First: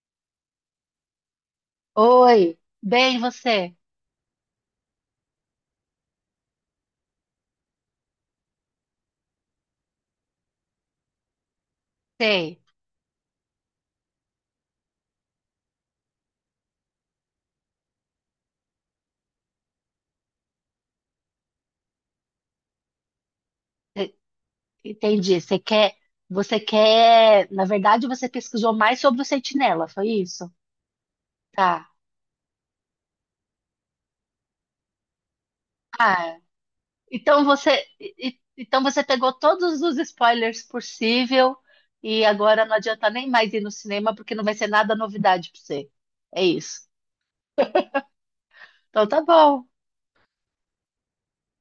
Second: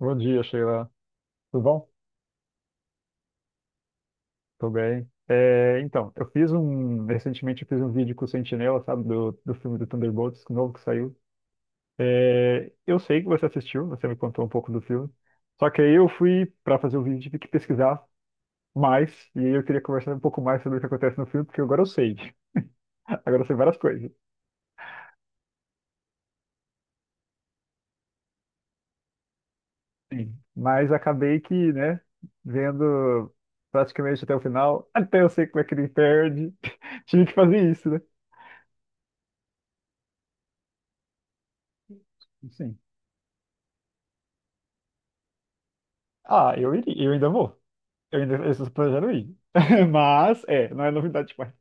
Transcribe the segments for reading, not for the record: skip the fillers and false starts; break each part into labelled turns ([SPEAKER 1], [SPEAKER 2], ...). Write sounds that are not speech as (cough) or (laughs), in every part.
[SPEAKER 1] Bom dia, Sheila. Tudo bom?
[SPEAKER 2] Oi, bem, você?
[SPEAKER 1] Tudo bem. Eu fiz um. Recentemente eu fiz um vídeo com o Sentinela, sabe, do filme do Thunderbolts, novo que saiu.
[SPEAKER 2] Sei.
[SPEAKER 1] Eu sei que você assistiu, você me contou um pouco do filme. Só que aí eu fui para fazer o vídeo, tive que pesquisar mais, e aí eu queria conversar um pouco mais sobre o que acontece no filme, porque agora eu sei. (laughs) Agora eu sei várias coisas.
[SPEAKER 2] E- Entendi. Você quer, na verdade você pesquisou mais sobre o Sentinela, foi
[SPEAKER 1] Sim.
[SPEAKER 2] isso?
[SPEAKER 1] Mas acabei que,
[SPEAKER 2] Tá.
[SPEAKER 1] né, vendo praticamente até o final, até eu sei como é que ele
[SPEAKER 2] Ah,
[SPEAKER 1] perde. (laughs) Tive que
[SPEAKER 2] então
[SPEAKER 1] fazer
[SPEAKER 2] você,
[SPEAKER 1] isso, né?
[SPEAKER 2] então você pegou todos os spoilers possível, e agora não
[SPEAKER 1] Sim.
[SPEAKER 2] adianta nem mais ir no cinema porque não vai ser nada novidade para você. É
[SPEAKER 1] Ah, eu
[SPEAKER 2] isso.
[SPEAKER 1] iria, eu ainda vou. Eu estou
[SPEAKER 2] Então
[SPEAKER 1] planejando
[SPEAKER 2] tá
[SPEAKER 1] ir.
[SPEAKER 2] bom,
[SPEAKER 1] (laughs) Mas, é, não é novidade demais.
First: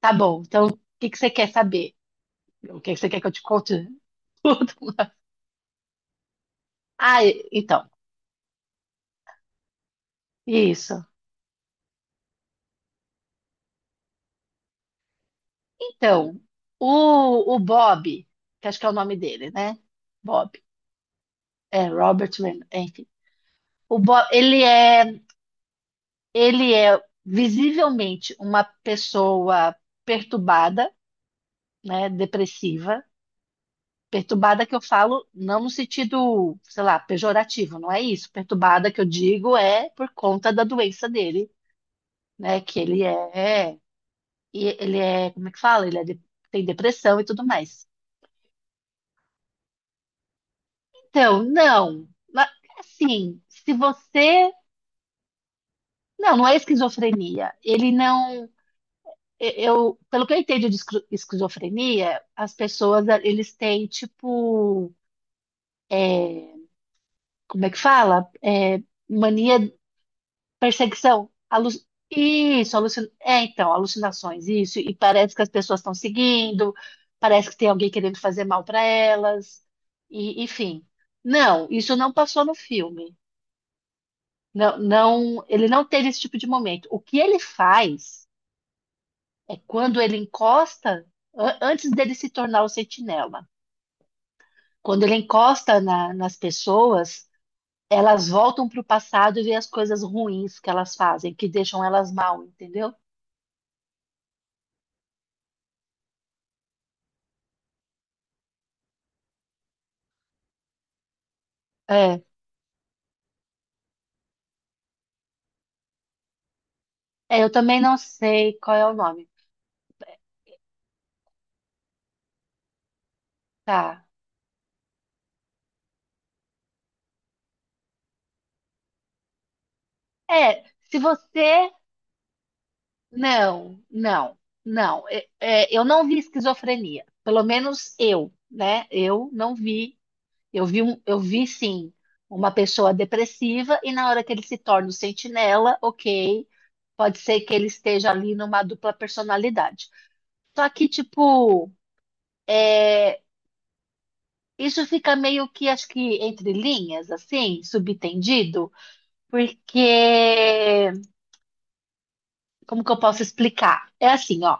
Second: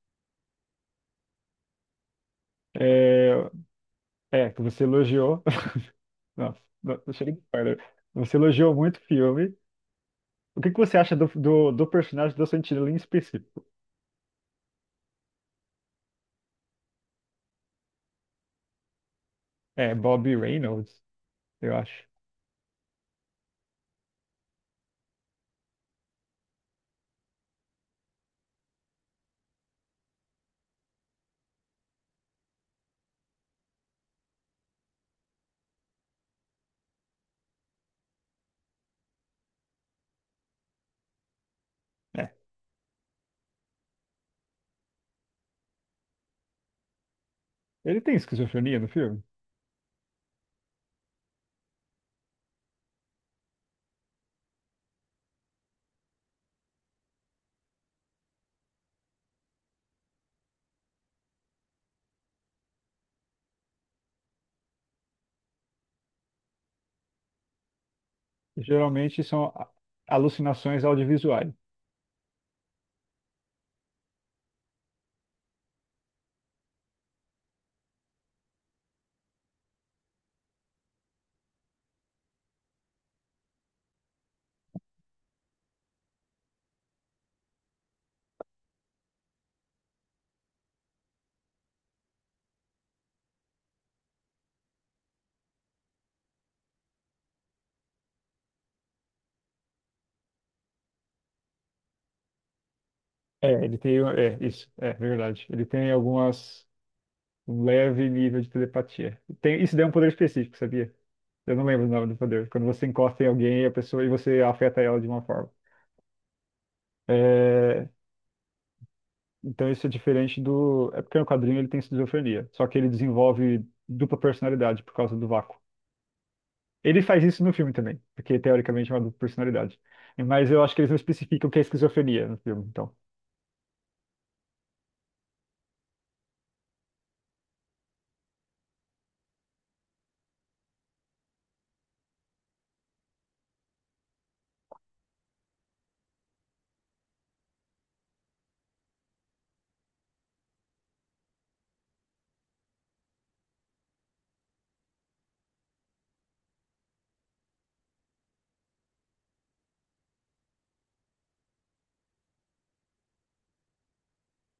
[SPEAKER 2] tá bom. Então o que que você quer saber? O que que você quer que eu
[SPEAKER 1] É,
[SPEAKER 2] te conte
[SPEAKER 1] que
[SPEAKER 2] (laughs)
[SPEAKER 1] você
[SPEAKER 2] tudo?
[SPEAKER 1] elogiou. (laughs) Nossa, não
[SPEAKER 2] Ah,
[SPEAKER 1] chega de spoiler.
[SPEAKER 2] então,
[SPEAKER 1] Você elogiou muito o filme. O que que você
[SPEAKER 2] isso.
[SPEAKER 1] acha do personagem do Sentinela em específico?
[SPEAKER 2] Então, o Bob, que acho que é o nome dele, né?
[SPEAKER 1] É Bobby
[SPEAKER 2] Bob.
[SPEAKER 1] Reynolds, eu
[SPEAKER 2] É,
[SPEAKER 1] acho.
[SPEAKER 2] Robert Raymond, enfim. O Bob, ele é, visivelmente uma pessoa perturbada, né? Depressiva. Perturbada que eu falo não no sentido, sei lá, pejorativo, não é isso. Perturbada que eu digo é por conta da doença dele,
[SPEAKER 1] É.
[SPEAKER 2] né? E ele é, como é que fala? Ele é, tem depressão e tudo mais.
[SPEAKER 1] Ele tem esquizofrenia no filme?
[SPEAKER 2] Então, não. Assim, se você. Não, não é esquizofrenia. Ele não. Eu, pelo que eu entendo de esquizofrenia, as pessoas, eles têm, tipo. Como é que fala? É,
[SPEAKER 1] Geralmente são
[SPEAKER 2] mania,
[SPEAKER 1] alucinações
[SPEAKER 2] perseguição.
[SPEAKER 1] audiovisuais.
[SPEAKER 2] Isso, é, então, alucinações, isso. E parece que as pessoas estão seguindo, parece que tem alguém querendo fazer mal para elas. E, enfim. Não, isso não passou no filme. Não, não, ele não teve esse tipo de momento. O que ele faz é quando ele encosta, antes dele se tornar o sentinela, quando ele encosta nas pessoas, elas voltam para o passado e vê as coisas ruins que elas fazem, que deixam elas mal, entendeu?
[SPEAKER 1] É, ele tem. É, isso, é verdade. Ele tem algumas. Um leve nível de telepatia. Tem, isso daí é um poder específico, sabia? Eu não lembro o nome do
[SPEAKER 2] É,
[SPEAKER 1] poder. Quando você encosta em alguém, a pessoa e você afeta ela de uma forma.
[SPEAKER 2] é, eu também
[SPEAKER 1] É.
[SPEAKER 2] não sei qual é o nome.
[SPEAKER 1] Então isso é diferente do. É porque no quadrinho ele tem esquizofrenia. Só que ele desenvolve
[SPEAKER 2] Tá.
[SPEAKER 1] dupla personalidade por causa do vácuo. Ele faz isso no filme também, porque teoricamente é uma dupla personalidade. Mas eu
[SPEAKER 2] É,
[SPEAKER 1] acho que eles não
[SPEAKER 2] se
[SPEAKER 1] especificam o que é
[SPEAKER 2] você.
[SPEAKER 1] esquizofrenia no filme, então.
[SPEAKER 2] Não, não, não. É, eu não vi esquizofrenia. Pelo menos eu, né? Eu não vi. Eu vi sim uma pessoa depressiva, e na hora que ele se torna o sentinela, ok, pode ser que ele esteja ali numa dupla personalidade. Só que, tipo, é, isso fica meio que, acho que entre linhas, assim, subtendido, porque, como que eu posso explicar? É assim, ó.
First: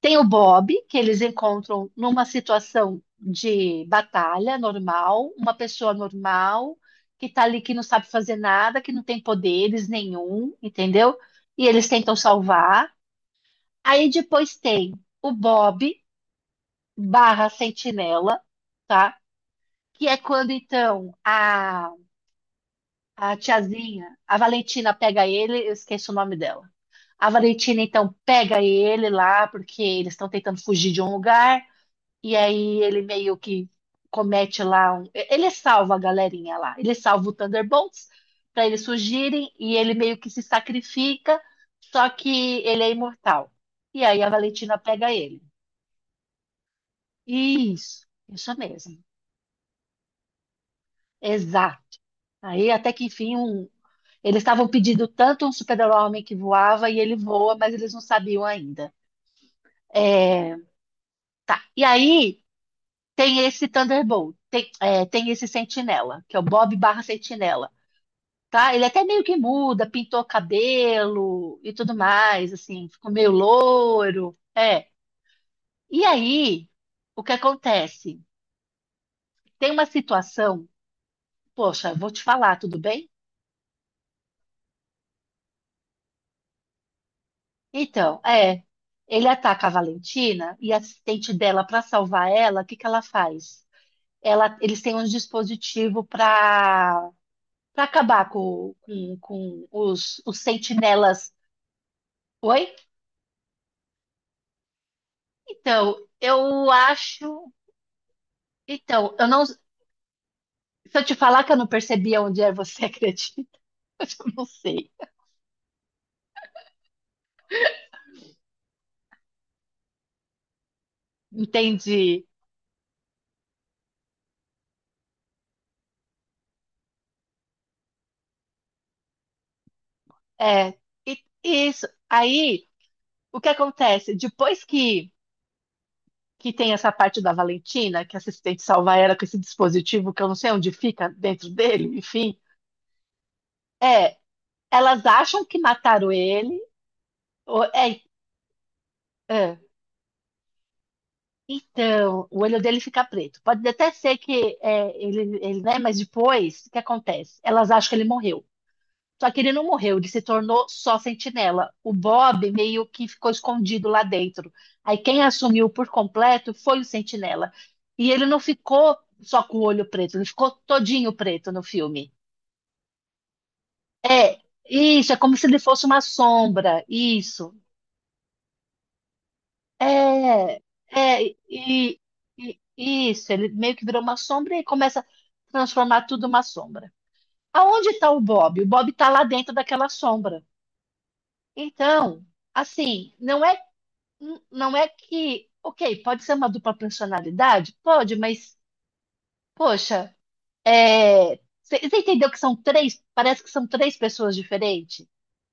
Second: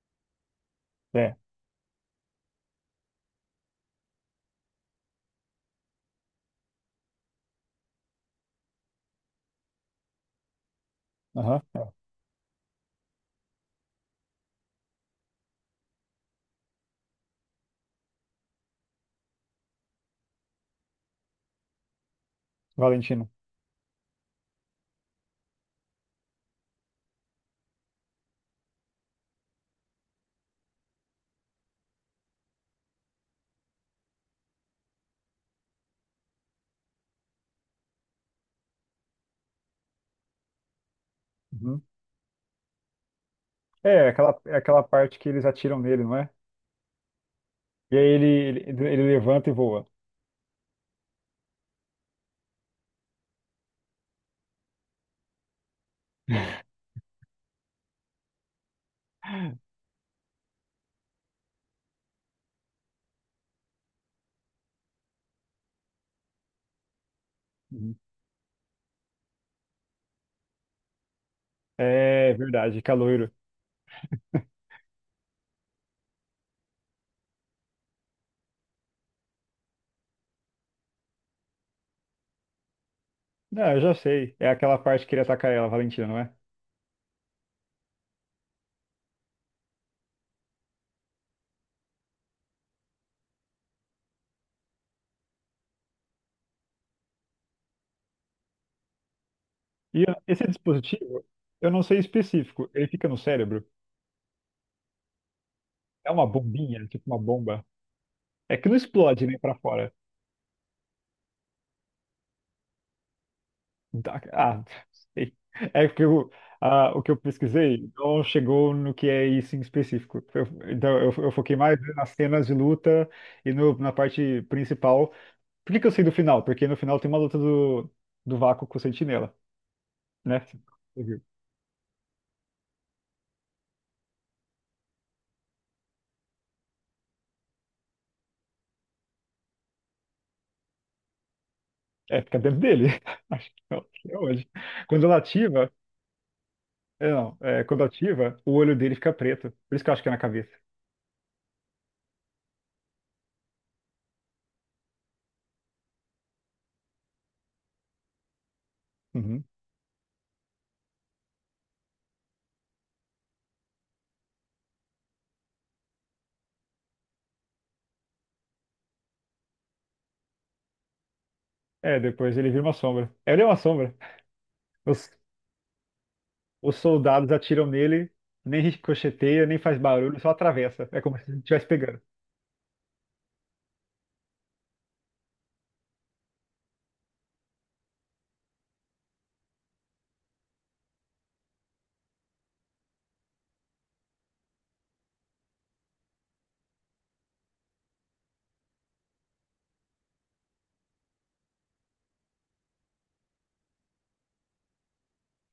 [SPEAKER 2] Tem o Bob, que eles
[SPEAKER 1] É.
[SPEAKER 2] encontram numa situação de batalha normal, uma pessoa normal que tá ali, que não sabe fazer nada, que não tem poderes nenhum, entendeu?
[SPEAKER 1] Aham.
[SPEAKER 2] E
[SPEAKER 1] É.
[SPEAKER 2] eles tentam salvar. Aí depois tem o Bob barra Sentinela, tá? Que é quando então a,
[SPEAKER 1] Valentino.
[SPEAKER 2] a tiazinha, a Valentina pega ele, eu esqueço o nome dela. A Valentina então pega ele lá porque eles estão tentando fugir de um lugar. E aí ele meio que comete lá um... Ele salva a galerinha lá. Ele salva o Thunderbolts para eles fugirem e ele meio que se sacrifica,
[SPEAKER 1] Uhum.
[SPEAKER 2] só que ele é imortal. E aí a
[SPEAKER 1] É
[SPEAKER 2] Valentina
[SPEAKER 1] aquela
[SPEAKER 2] pega
[SPEAKER 1] parte que
[SPEAKER 2] ele.
[SPEAKER 1] eles atiram nele, não é? E aí
[SPEAKER 2] Isso
[SPEAKER 1] ele
[SPEAKER 2] mesmo.
[SPEAKER 1] levanta e voa.
[SPEAKER 2] Exato. Aí até que enfim um... eles estavam pedindo tanto um super-homem que voava, e ele voa, mas eles não sabiam ainda. É, tá. E aí tem esse Thunderbolt, tem, tem esse Sentinela, que é o Bob barra Sentinela.
[SPEAKER 1] Uhum.
[SPEAKER 2] Tá? Ele até meio que muda, pintou cabelo e tudo
[SPEAKER 1] É
[SPEAKER 2] mais,
[SPEAKER 1] verdade,
[SPEAKER 2] assim, ficou
[SPEAKER 1] caloiro.
[SPEAKER 2] meio loiro. É. E aí, o que acontece? Tem uma situação, poxa, vou te falar, tudo bem?
[SPEAKER 1] Não, eu já sei. É aquela parte que ele ataca ela, Valentina, não é?
[SPEAKER 2] Então, é. Ele ataca a Valentina e a assistente dela. Para salvar ela, o que que ela faz? Ela, eles têm um dispositivo para acabar com
[SPEAKER 1] E eu-
[SPEAKER 2] os
[SPEAKER 1] esse dispositivo,
[SPEAKER 2] sentinelas.
[SPEAKER 1] eu não sei
[SPEAKER 2] Oi?
[SPEAKER 1] específico. Ele fica no cérebro.
[SPEAKER 2] Então,
[SPEAKER 1] É uma
[SPEAKER 2] eu
[SPEAKER 1] bombinha, tipo uma
[SPEAKER 2] acho,
[SPEAKER 1] bomba. É que não
[SPEAKER 2] então,
[SPEAKER 1] explode,
[SPEAKER 2] eu
[SPEAKER 1] nem
[SPEAKER 2] não,
[SPEAKER 1] pra fora.
[SPEAKER 2] se eu te falar que eu não percebia onde é, você acredita? (laughs) Eu não
[SPEAKER 1] Ah, (laughs)
[SPEAKER 2] sei.
[SPEAKER 1] sei. É que eu, ah, o que eu pesquisei não chegou no que é isso em específico. Eu foquei mais nas
[SPEAKER 2] Entendi.
[SPEAKER 1] cenas de luta e na parte principal. Por que que eu sei do final? Porque no final tem uma luta do Vácuo com o Sentinela, né?
[SPEAKER 2] É, isso. Aí, o que acontece? Depois que, tem essa parte da Valentina, que a assistente salva ela com esse dispositivo que eu não sei onde fica dentro dele,
[SPEAKER 1] É, fica
[SPEAKER 2] enfim,
[SPEAKER 1] dentro dele. (laughs) Acho que não, acho que
[SPEAKER 2] é,
[SPEAKER 1] é hoje. Quando
[SPEAKER 2] elas
[SPEAKER 1] ela
[SPEAKER 2] acham que
[SPEAKER 1] ativa,
[SPEAKER 2] mataram ele.
[SPEAKER 1] é, não, é,
[SPEAKER 2] ou-
[SPEAKER 1] quando
[SPEAKER 2] é,
[SPEAKER 1] ativa, o olho dele fica preto.
[SPEAKER 2] é.
[SPEAKER 1] Por isso que eu acho que é na cabeça.
[SPEAKER 2] Então, o olho dele fica preto. Pode até ser que é, ele, né? Mas depois, o que acontece? Elas acham que ele morreu. Só que
[SPEAKER 1] Uhum.
[SPEAKER 2] ele não morreu, ele se tornou só sentinela. O Bob meio que ficou escondido lá dentro. Aí quem assumiu por completo foi o sentinela. E ele não ficou só com o olho preto, ele ficou todinho preto no
[SPEAKER 1] É,
[SPEAKER 2] filme.
[SPEAKER 1] depois ele vira uma sombra. Ele é uma sombra.
[SPEAKER 2] É,
[SPEAKER 1] Os,
[SPEAKER 2] isso, é como se ele fosse uma
[SPEAKER 1] os
[SPEAKER 2] sombra.
[SPEAKER 1] soldados
[SPEAKER 2] Isso.
[SPEAKER 1] atiram nele, nem ricocheteia, nem faz barulho, só
[SPEAKER 2] É,
[SPEAKER 1] atravessa. É como
[SPEAKER 2] é,
[SPEAKER 1] se ele estivesse pegando.
[SPEAKER 2] e, isso, ele meio que virou uma sombra e começa a transformar tudo uma sombra. Aonde está o Bob? O Bob está lá dentro daquela sombra. Então, assim, não é. Não é que, ok, pode ser uma dupla personalidade? Pode, mas, poxa, é, você entendeu que são três? Parece que são três pessoas diferentes.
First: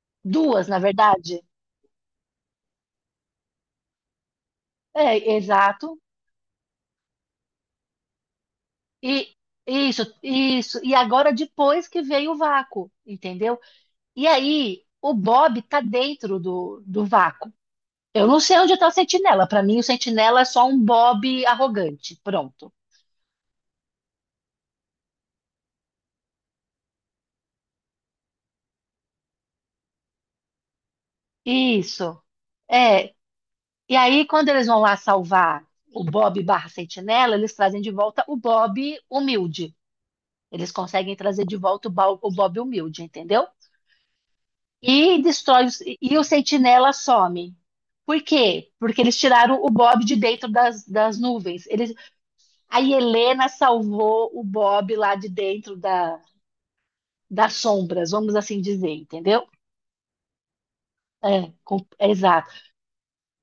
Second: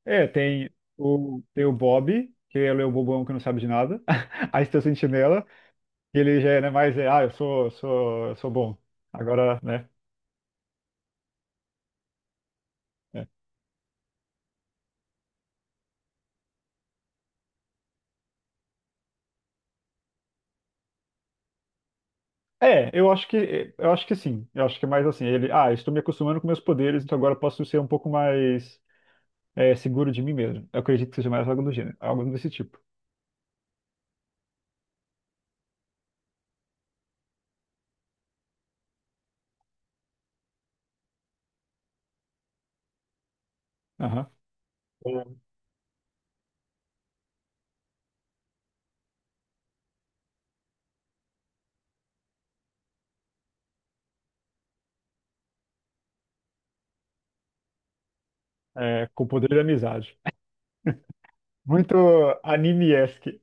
[SPEAKER 1] É,
[SPEAKER 2] Duas, na verdade.
[SPEAKER 1] tem o Bob, que ele é o bobão que não sabe de nada. (laughs) Aí tem o
[SPEAKER 2] É,
[SPEAKER 1] Sentinela,
[SPEAKER 2] exato.
[SPEAKER 1] que ele já é, né, mais, é, ah, eu sou bom.
[SPEAKER 2] E
[SPEAKER 1] Agora, né?
[SPEAKER 2] isso, isso. E agora depois que veio o vácuo, entendeu? E aí, o Bob tá dentro do vácuo. Eu não sei onde tá o Sentinela. Para mim, o Sentinela é só um Bob arrogante. Pronto.
[SPEAKER 1] Eu acho que sim. Eu acho que é mais assim, ele, ah, estou me acostumando com meus poderes, então agora eu posso ser um pouco mais é, seguro de mim mesmo. Eu acredito que seja mais algo do gênero,
[SPEAKER 2] Isso.
[SPEAKER 1] algo desse tipo.
[SPEAKER 2] É, e aí, quando eles vão lá salvar o Bob barra Sentinela, eles trazem de volta o Bob humilde. Eles conseguem trazer de volta o Bob humilde, entendeu?
[SPEAKER 1] Aham.
[SPEAKER 2] E
[SPEAKER 1] Com-
[SPEAKER 2] destrói e o Sentinela some. Por quê? Porque eles tiraram o Bob de dentro das, nuvens. Eles, a Helena salvou o Bob lá de dentro da, das sombras, vamos assim dizer,
[SPEAKER 1] É, com o
[SPEAKER 2] entendeu?
[SPEAKER 1] poder da amizade. (laughs)
[SPEAKER 2] É,
[SPEAKER 1] Muito
[SPEAKER 2] é, exato.
[SPEAKER 1] anime-esque.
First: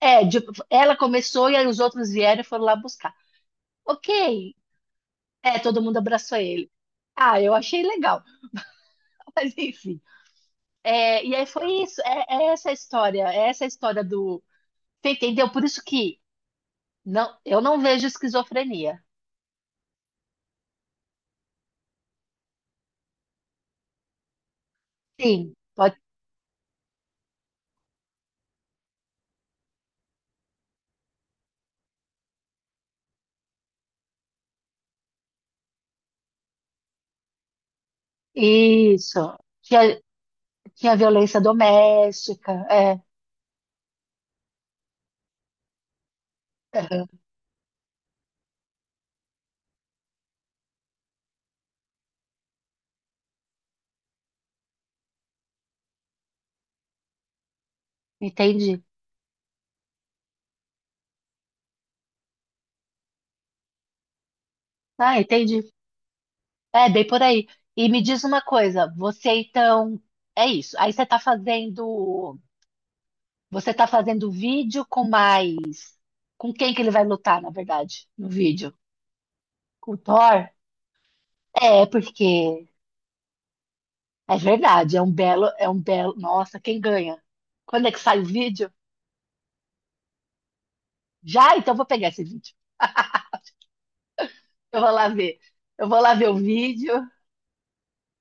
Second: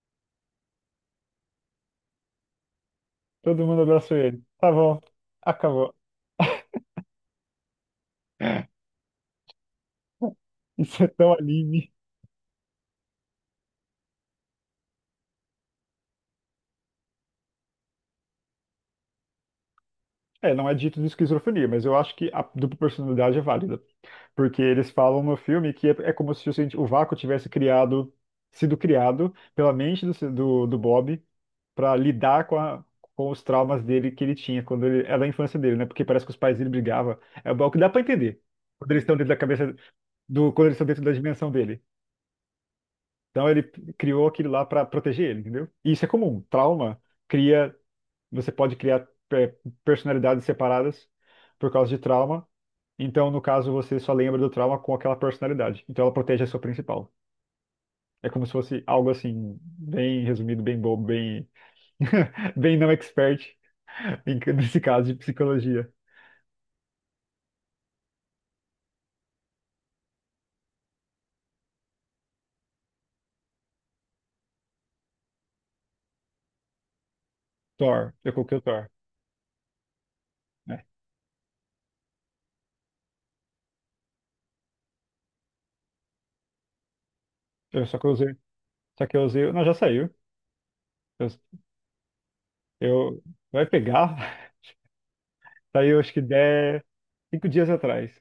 [SPEAKER 2] É, ela começou e aí os outros vieram e foram lá buscar.
[SPEAKER 1] Todo mundo abraçou ele.
[SPEAKER 2] Ok.
[SPEAKER 1] Tá bom,
[SPEAKER 2] É, todo
[SPEAKER 1] acabou.
[SPEAKER 2] mundo abraçou ele. Ah, eu achei legal. (laughs)
[SPEAKER 1] (laughs)
[SPEAKER 2] Mas enfim.
[SPEAKER 1] Isso é
[SPEAKER 2] É,
[SPEAKER 1] tão
[SPEAKER 2] e aí foi
[SPEAKER 1] anime.
[SPEAKER 2] isso. É, é essa a história. É essa a história do. Você entendeu? Por isso que não, eu não vejo esquizofrenia.
[SPEAKER 1] É, não é dito de esquizofrenia, mas eu acho que a dupla personalidade é válida. Porque eles falam no
[SPEAKER 2] Sim,
[SPEAKER 1] filme
[SPEAKER 2] pode.
[SPEAKER 1] é como se o, cienti- o vácuo tivesse criado, sido criado pela mente do, ci- do Bob para lidar com, a, com os traumas dele que ele tinha quando ele era da infância dele, né? Porque parece que os pais dele brigavam. É o que dá para entender quando eles estão dentro da
[SPEAKER 2] Isso.
[SPEAKER 1] cabeça
[SPEAKER 2] Tinha,
[SPEAKER 1] do, quando eles estão
[SPEAKER 2] tinha
[SPEAKER 1] dentro da
[SPEAKER 2] violência
[SPEAKER 1] dimensão dele.
[SPEAKER 2] doméstica. É.
[SPEAKER 1] Então ele criou aquilo lá para proteger ele, entendeu? E isso é comum. Trauma
[SPEAKER 2] Aham.
[SPEAKER 1] cria você pode criar personalidades separadas por causa de trauma. Então, no caso, você só lembra do trauma com aquela personalidade. Então, ela protege a sua principal. É como se fosse
[SPEAKER 2] Entendi.
[SPEAKER 1] algo assim, bem resumido, bem bobo, bem, (laughs) bem não expert, nesse caso de
[SPEAKER 2] Ah, entendi.
[SPEAKER 1] psicologia.
[SPEAKER 2] É, bem por aí. E me diz uma coisa, você então. É isso. Aí você tá fazendo. Você tá fazendo vídeo com mais. Com quem que ele vai lutar, na verdade,
[SPEAKER 1] Thor,
[SPEAKER 2] no
[SPEAKER 1] eu coloquei o
[SPEAKER 2] vídeo?
[SPEAKER 1] Thor,
[SPEAKER 2] Com o Thor?
[SPEAKER 1] né?
[SPEAKER 2] É, porque é verdade, é um belo, é um belo. Nossa, quem ganha?
[SPEAKER 1] Eu
[SPEAKER 2] Quando é
[SPEAKER 1] só
[SPEAKER 2] que
[SPEAKER 1] que eu
[SPEAKER 2] sai o
[SPEAKER 1] usei,
[SPEAKER 2] vídeo?
[SPEAKER 1] só que eu usei, não, já saiu. Eu,
[SPEAKER 2] Já? Então eu vou pegar esse vídeo.
[SPEAKER 1] eu- vai pegar,
[SPEAKER 2] Eu vou lá ver.
[SPEAKER 1] (laughs)
[SPEAKER 2] Eu
[SPEAKER 1] saiu
[SPEAKER 2] vou
[SPEAKER 1] acho
[SPEAKER 2] lá
[SPEAKER 1] que
[SPEAKER 2] ver o
[SPEAKER 1] 10,
[SPEAKER 2] vídeo.
[SPEAKER 1] cinco dias atrás, se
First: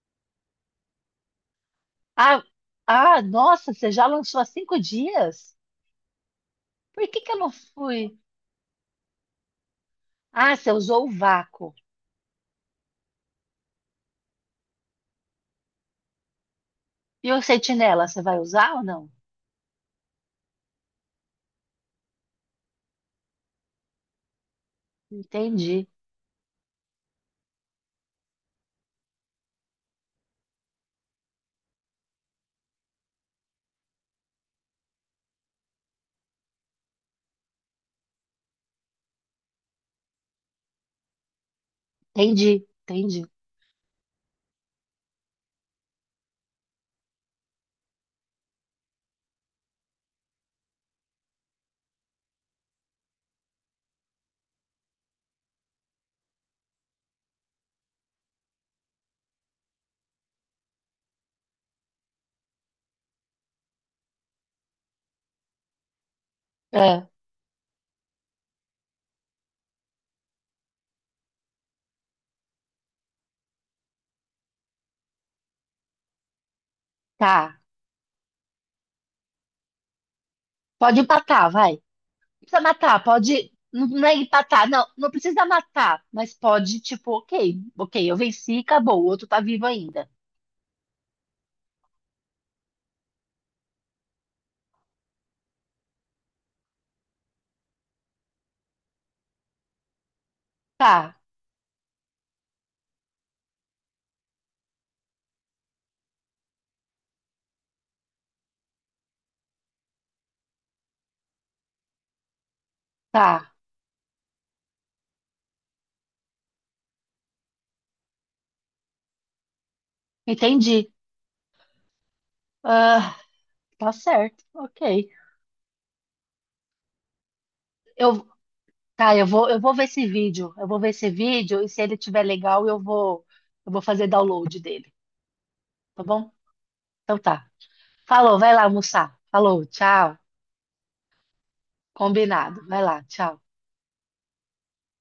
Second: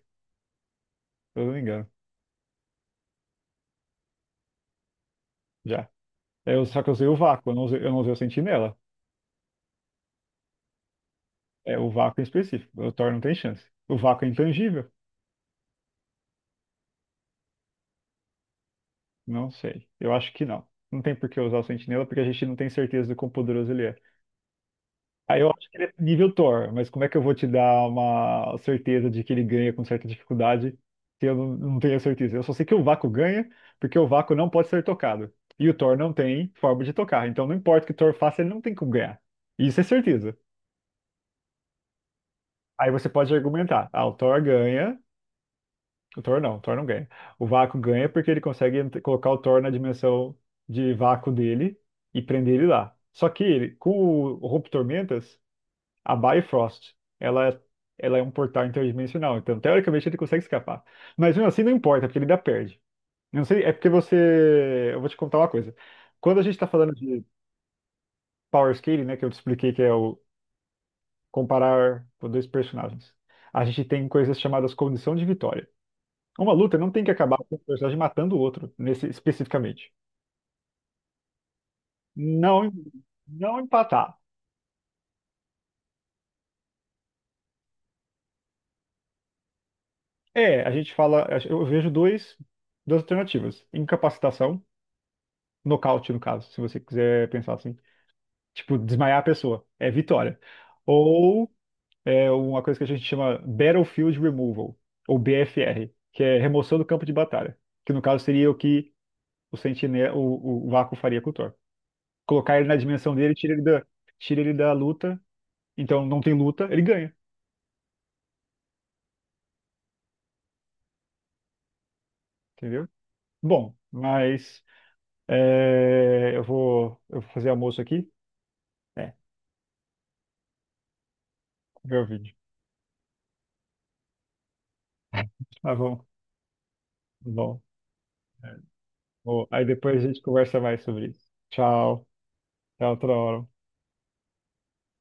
[SPEAKER 1] eu não me engano,
[SPEAKER 2] Ah, ah, nossa, você já lançou há 5 dias?
[SPEAKER 1] já. Eu, só que eu usei
[SPEAKER 2] Por
[SPEAKER 1] o
[SPEAKER 2] que que eu
[SPEAKER 1] vácuo,
[SPEAKER 2] não
[SPEAKER 1] eu não usei o
[SPEAKER 2] fui?
[SPEAKER 1] sentinela.
[SPEAKER 2] Ah, você usou o vácuo.
[SPEAKER 1] É o vácuo em específico. O Thor não tem chance. O vácuo é intangível?
[SPEAKER 2] E o sentinela, você vai usar ou não?
[SPEAKER 1] Não sei. Eu acho que não. Não tem por que usar o Sentinela, porque a gente não tem certeza do quão poderoso ele é. Aí eu acho que ele
[SPEAKER 2] Entendi,
[SPEAKER 1] é nível Thor, mas como é que eu vou te dar uma certeza de que ele ganha com certa dificuldade se eu não, não tenho a certeza? Eu só sei que o vácuo ganha, porque o vácuo não pode ser tocado. E o Thor não tem forma de tocar. Então não importa o que o Thor faça, ele não tem como ganhar. Isso é certeza.
[SPEAKER 2] entendi,
[SPEAKER 1] Aí você
[SPEAKER 2] entendi.
[SPEAKER 1] pode argumentar, ah, o Thor ganha. O Thor não ganha. O Vácuo ganha porque ele consegue ent- colocar o Thor na dimensão de vácuo dele e prender ele lá. Só que ele, com o Rompe Tormentas, a Bifrost, ela é um portal interdimensional. Então, teoricamente, ele consegue escapar. Mas mesmo assim, não importa, porque ele ainda perde. Eu não sei, é porque você. Eu vou te contar uma coisa. Quando a gente tá falando
[SPEAKER 2] É,
[SPEAKER 1] de Power Scaling, né, que eu te expliquei que é o comparar dois personagens, a gente tem coisas chamadas condição de vitória. Uma luta não tem que acabar com um
[SPEAKER 2] tá.
[SPEAKER 1] personagem matando o outro, nesse especificamente.
[SPEAKER 2] Pode empatar, vai. Precisa
[SPEAKER 1] Não,
[SPEAKER 2] matar, pode.
[SPEAKER 1] não
[SPEAKER 2] Não, não é
[SPEAKER 1] empatar.
[SPEAKER 2] empatar, não, não precisa matar, mas pode, tipo, ok, ok, eu venci, acabou, o outro tá vivo ainda.
[SPEAKER 1] É, a gente fala, duas alternativas. Incapacitação, nocaute no caso, se você quiser pensar assim. Tipo, desmaiar a pessoa, é vitória.
[SPEAKER 2] Tá,
[SPEAKER 1] Ou é uma coisa que a gente chama Battlefield Removal, ou BFR, que é remoção do campo de batalha, que no caso seria o que o Vácuo faria com o Thor. Colocar ele na dimensão dele,
[SPEAKER 2] tá,
[SPEAKER 1] tira ele da luta. Então não tem luta, ele ganha,
[SPEAKER 2] entendi.
[SPEAKER 1] entendeu?
[SPEAKER 2] Ah,
[SPEAKER 1] Bom,
[SPEAKER 2] tá certo,
[SPEAKER 1] mas
[SPEAKER 2] ok.
[SPEAKER 1] eu vou fazer almoço aqui.
[SPEAKER 2] Eu,
[SPEAKER 1] É,
[SPEAKER 2] tá, eu vou ver esse vídeo, eu vou ver esse vídeo e se
[SPEAKER 1] ver
[SPEAKER 2] ele
[SPEAKER 1] o
[SPEAKER 2] tiver
[SPEAKER 1] vídeo.
[SPEAKER 2] legal, eu vou fazer download dele,
[SPEAKER 1] Tá bom,
[SPEAKER 2] tá
[SPEAKER 1] tá
[SPEAKER 2] bom? Então tá.
[SPEAKER 1] bom.
[SPEAKER 2] Falou, vai
[SPEAKER 1] É,
[SPEAKER 2] lá almoçar.
[SPEAKER 1] bom. Aí
[SPEAKER 2] Falou,
[SPEAKER 1] depois a
[SPEAKER 2] tchau.
[SPEAKER 1] gente conversa mais sobre isso. Tchau,
[SPEAKER 2] Combinado, vai
[SPEAKER 1] até
[SPEAKER 2] lá,
[SPEAKER 1] outra
[SPEAKER 2] tchau.
[SPEAKER 1] hora.